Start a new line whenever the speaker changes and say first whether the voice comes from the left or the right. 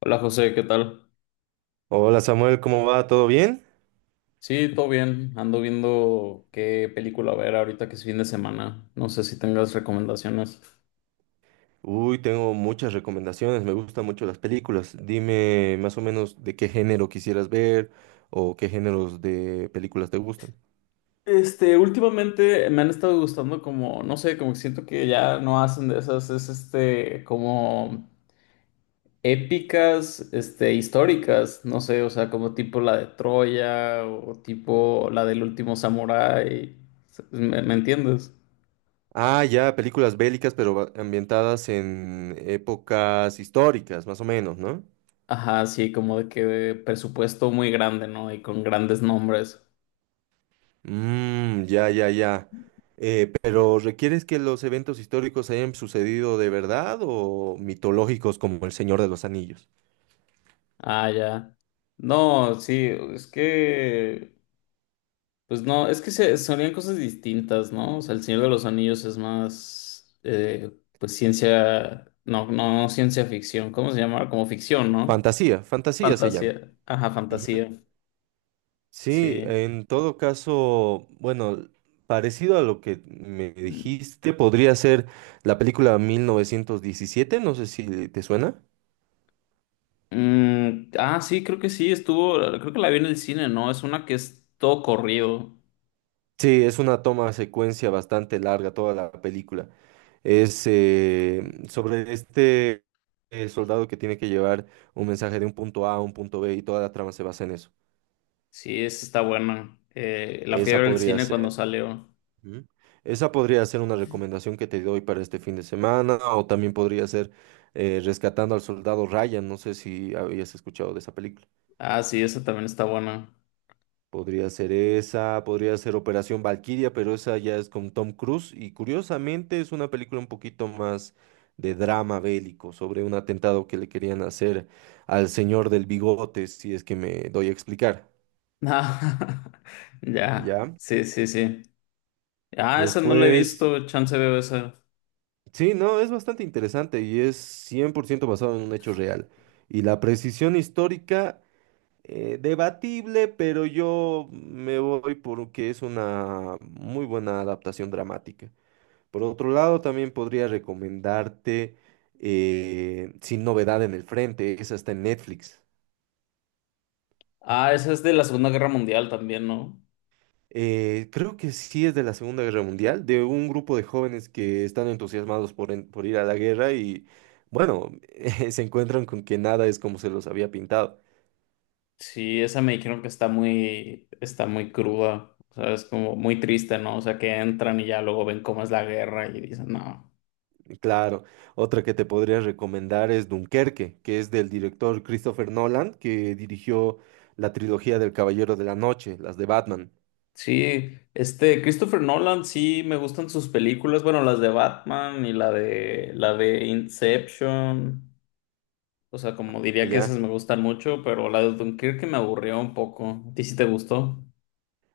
left: Hola José, ¿qué tal?
right: Hola Samuel, ¿cómo va? ¿Todo bien?
left: Sí, todo bien. Ando viendo qué película ver ahorita que es fin de semana. No sé si tengas recomendaciones.
right: Uy, tengo muchas recomendaciones, me gustan mucho las películas. Dime más o menos de qué género quisieras ver o qué géneros de películas te gustan.
left: Últimamente me han estado gustando como, no sé, como que siento que ya no hacen de esas, como épicas, históricas, no sé, o sea, como tipo la de Troya o tipo la del último samurái. ¿Me entiendes?
right: Ah, ya, películas bélicas, pero ambientadas en épocas históricas, más o menos, ¿no?
left: Ajá, sí, como de que presupuesto muy grande, ¿no? Y con grandes nombres.
right: Mmm, ya, ya, ya. Pero ¿requieres que los eventos históricos hayan sucedido de verdad o mitológicos como El Señor de los Anillos?
left: Ah, ya. No, sí, es que, pues no, es que sonían cosas distintas, ¿no? O sea, El Señor de los Anillos es más, pues ciencia, no, no, no ciencia ficción, ¿cómo se llama? Como ficción, ¿no?
right: Fantasía, fantasía se llama.
left: Fantasía, ajá,
right: Ujú.
left: fantasía,
right: Sí,
left: sí.
right: en todo caso, bueno, parecido a lo que me dijiste, podría ser la película 1917, no sé si te suena.
left: Mm, ah, sí, creo que sí, estuvo, creo que la vi en el cine, ¿no? Es una que es todo corrido.
right: Sí, es una toma secuencia bastante larga toda la película. Es sobre este soldado que tiene que llevar un mensaje de un punto A a un punto B y toda la trama se basa en eso.
left: Sí, esa está buena. La fui a
right: Esa
left: ver al
right: podría
left: cine cuando
right: ser.
left: salió.
right: Ujú. Esa podría ser una recomendación que te doy para este fin de semana, o también podría ser Rescatando al Soldado Ryan, no sé si habías escuchado de esa película.
left: Ah, sí, esa también está buena.
right: Podría ser esa, podría ser Operación Valquiria, pero esa ya es con Tom Cruise y curiosamente es una película un poquito más de drama bélico sobre un atentado que le querían hacer al señor del bigote, si es que me doy a explicar,
left: Ah, ya,
right: ¿ya?
left: sí, sí, sí. Ah, esa no la he
right: Después.
left: visto, chance veo esa.
right: Sí, no, es bastante interesante y es 100% basado en un hecho real. Y la precisión histórica, debatible, pero yo me voy porque es una muy buena adaptación dramática. Por otro lado, también podría recomendarte Sin Novedad en el Frente, esa está en Netflix.
left: Ah, esa es de la Segunda Guerra Mundial también, ¿no?
right: Creo que sí es de la Segunda Guerra Mundial, de un grupo de jóvenes que están entusiasmados por ir a la guerra y, bueno, se encuentran con que nada es como se los había pintado.
left: Sí, esa me dijeron que está muy cruda, o sea, es como muy triste, ¿no? O sea, que entran y ya luego ven cómo es la guerra y dicen, no.
right: Claro, otra que te podría recomendar es Dunkerque, que es del director Christopher Nolan, que dirigió la trilogía del Caballero de la Noche, las de Batman,
left: Sí, Christopher Nolan, sí, me gustan sus películas, bueno, las de Batman y la de Inception. O sea, como diría que
right: ¿ya?
left: esas me gustan mucho, pero la de Dunkirk me aburrió un poco. ¿A ti sí te gustó?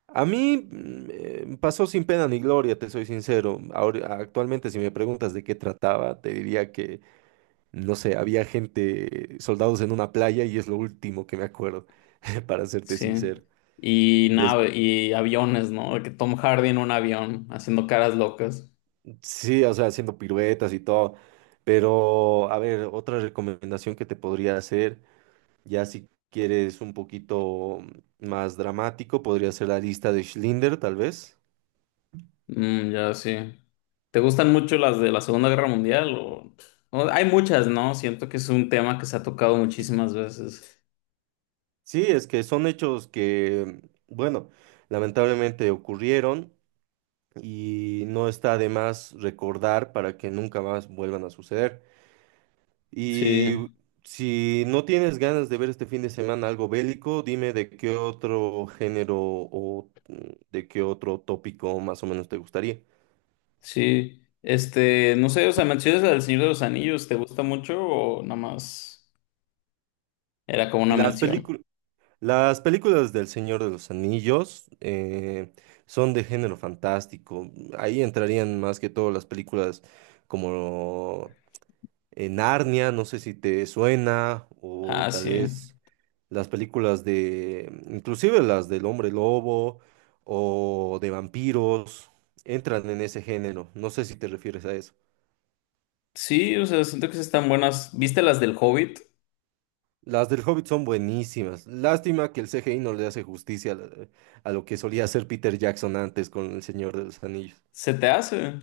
right: A mí pasó sin pena ni gloria, te soy sincero. Ahora, actualmente, si me preguntas de qué trataba, te diría que no sé, había gente, soldados en una playa y es lo último que me acuerdo, para serte
left: Sí.
right: sincero. Des-
left: Y aviones, ¿no? De que Tom Hardy en un avión, haciendo caras locas.
right: sí, o sea, haciendo piruetas y todo. Pero, a ver, otra recomendación que te podría hacer, ya si quieres un poquito más dramático, podría ser la lista de Schindler, tal vez.
left: Mm, ya sí. ¿Te gustan mucho las de la Segunda Guerra Mundial? Hay muchas, ¿no? Siento que es un tema que se ha tocado muchísimas veces.
right: Sí, es que son hechos que, bueno, lamentablemente ocurrieron y no está de más recordar para que nunca más vuelvan a suceder. Y
left: Sí,
right: si no tienes ganas de ver este fin de semana algo bélico, dime de qué otro género o de qué otro tópico más o menos te gustaría.
left: sí. No sé, o sea, menciones la del Señor de los Anillos, ¿te gusta mucho o nada más era como una
right: Las
left: mención?
right: películas, las películas del Señor de los Anillos son de género fantástico. Ahí entrarían más que todo las películas como Narnia, no sé si te suena, o
left: Ah,
right: tal
left: sí.
right: vez las películas de, inclusive las del hombre lobo o de vampiros, entran en ese género. No sé si te refieres a eso.
left: Sí, o sea, siento que sí están buenas. ¿Viste las del Hobbit?
right: Las del Hobbit son buenísimas. Lástima que el CGI no le hace justicia a a lo que solía hacer Peter Jackson antes con El Señor de los Anillos.
left: ¿Se te hace?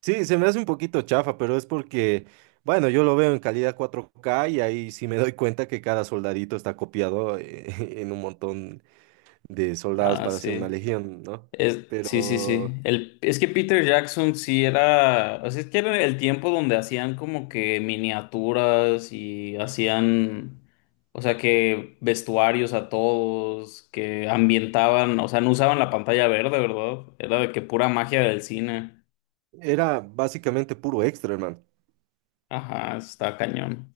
right: Sí, se me hace un poquito chafa, pero es porque, bueno, yo lo veo en calidad 4K y ahí sí me doy cuenta que cada soldadito está copiado en un montón de soldados
left: Ah,
right: para hacer una
left: sí.
right: legión, ¿no?
left: Sí, sí,
right: Pero
left: sí. Es que Peter Jackson sí era. O sea, es que era el tiempo donde hacían como que miniaturas y hacían. O sea, que vestuarios a todos, que ambientaban. O sea, no usaban la pantalla verde, ¿verdad? Era de que pura magia del cine.
right: era básicamente puro extra, hermano.
left: Ajá, está cañón.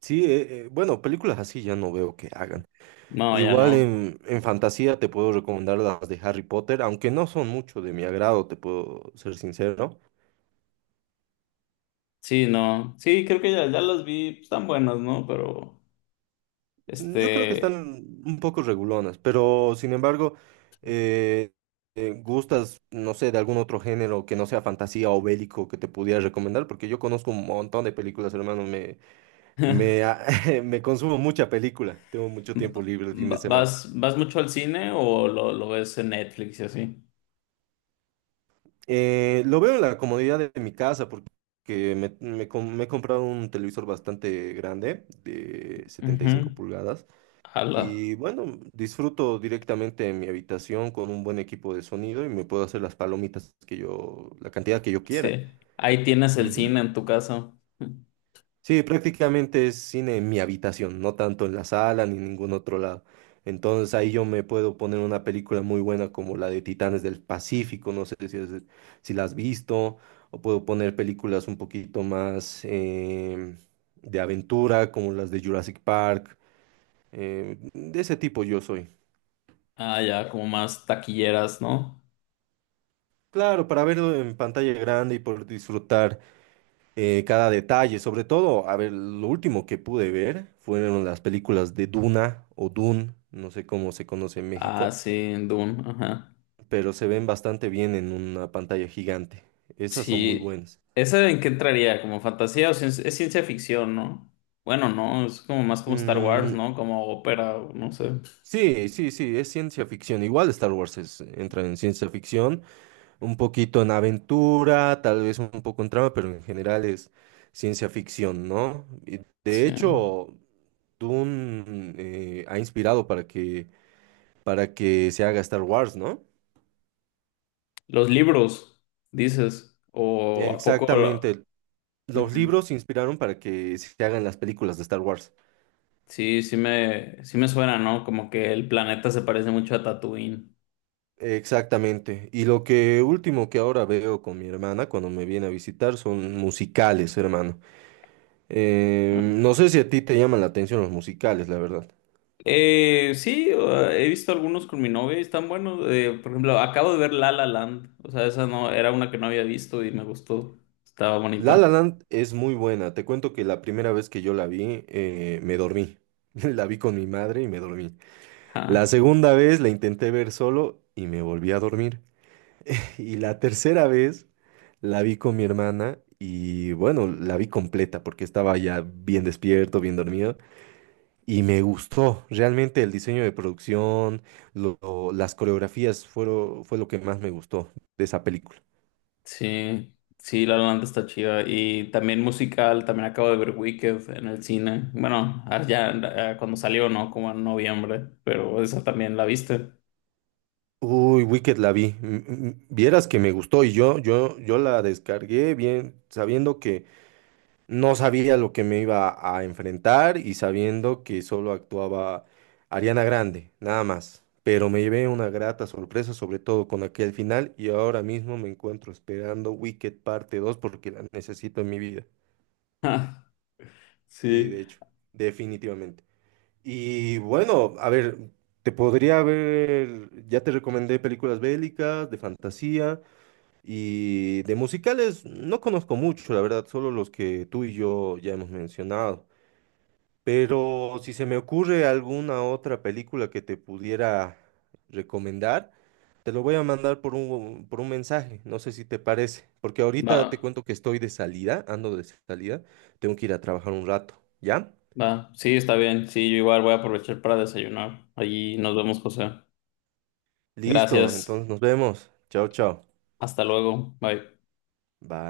right: Sí, bueno, películas así ya no veo que hagan.
left: No, ya
right: Igual
left: no.
right: en fantasía te puedo recomendar las de Harry Potter, aunque no son mucho de mi agrado, te puedo ser sincero.
left: Sí, no. Sí, creo que ya las vi. Están buenas, ¿no? Pero.
right: Yo creo que están
left: Este,
right: un poco regulonas, pero sin embargo, eh, ¿gustas, no sé, de algún otro género que no sea fantasía o bélico que te pudiera recomendar? Porque yo conozco un montón de películas, hermano, Me,
left: va-
right: a- me consumo mucha película, tengo mucho tiempo libre el fin de semana.
left: ¿vas mucho al cine o lo ves en Netflix y así?
right: Lo veo en la comodidad de mi casa porque me he comprado un televisor bastante grande de setenta y cinco
left: Ujú.
right: pulgadas
left: Ala,
right: y bueno, disfruto directamente en mi habitación con un buen equipo de sonido y me puedo hacer las palomitas que yo, la cantidad que yo quiera.
left: sí. Ahí tienes el cine en tu casa.
right: Sí, prácticamente es cine en mi habitación, no tanto en la sala ni en ningún otro lado. Entonces ahí yo me puedo poner una película muy buena como la de Titanes del Pacífico, no sé si, si la has visto, o puedo poner películas un poquito más de aventura como las de Jurassic Park, de ese tipo yo soy.
left: Ah, ya, como más taquilleras, ¿no?
right: Claro, para verlo en pantalla grande y por disfrutar cada detalle, sobre todo, a ver, lo último que pude ver fueron las películas de Duna o Dune, no sé cómo se conoce en
left: Ah,
right: México,
left: sí, en Dune, ajá.
right: pero se ven bastante bien en una pantalla gigante. Esas son muy
left: Sí.
right: buenas.
left: ¿Esa en qué entraría? ¿Como fantasía o es ciencia ficción, ¿no? Bueno, no, es como más como Star Wars,
right: Mm,
left: ¿no? Como ópera, o no sé.
right: sí, sí, sí, es ciencia ficción. Igual Star Wars entra en ciencia ficción, un poquito en aventura, tal vez un poco en trama, pero en general es ciencia ficción, ¿no? Y de
left: Sí.
right: hecho, Dune ha inspirado para que se haga Star Wars, ¿no?
left: Los libros, dices. ¿O a poco?
right: Exactamente. Los
left: Ujú.
right: libros se inspiraron para que se hagan las películas de Star Wars.
left: Sí me suena, ¿no? Como que el planeta se parece mucho a Tatooine,
right: Exactamente. Y lo que último que ahora veo con mi hermana cuando me viene a visitar son musicales, hermano.
left: ¿no?
right: No sé si a ti te llaman la atención los musicales, la verdad.
left: Sí, he visto algunos con mi novia y están buenos. Por ejemplo, acabo de ver La La Land. O sea, esa no, era una que no había visto y me gustó. Estaba
right: La
left: bonito.
right: La Land es muy buena. Te cuento que la primera vez que yo la vi, me dormí. La vi con mi madre y me dormí. La
left: Ajá.
right: segunda vez la intenté ver solo y me volví a dormir. Y la tercera vez la vi con mi hermana y bueno, la vi completa porque estaba ya bien despierto, bien dormido y me gustó. Realmente el diseño de producción, las coreografías fue lo que más me gustó de esa película.
left: Sí, sí, La La Land está chida. Y también musical, también acabo de ver Wicked en el cine. Bueno, ah, ya cuando salió, ¿no? Como en noviembre, pero esa también la viste.
right: Uy, Wicked la vi. Vieras que me gustó y yo la descargué bien sabiendo que no sabía lo que me iba a enfrentar y sabiendo que solo actuaba Ariana Grande, nada más. Pero me llevé una grata sorpresa, sobre todo con aquel final, y ahora mismo me encuentro esperando Wicked parte 2 porque la necesito en mi vida. Sí,
left: Sí.
right: de hecho, definitivamente. Y bueno, a ver, te podría ver, ya te recomendé películas bélicas, de fantasía y de musicales, no conozco mucho, la verdad, solo los que tú y yo ya hemos mencionado. Pero si se me ocurre alguna otra película que te pudiera recomendar, te lo voy a mandar por un mensaje, no sé si te parece, porque ahorita te
left: Va.
right: cuento que estoy de salida, ando de salida, tengo que ir a trabajar un rato, ¿ya?
left: Va, sí, está bien. Sí, yo igual voy a aprovechar para desayunar. Allí nos vemos, José.
right: Listo,
left: Gracias.
right: entonces nos vemos. Chao, chao.
left: Hasta luego. Bye.
right: Bye.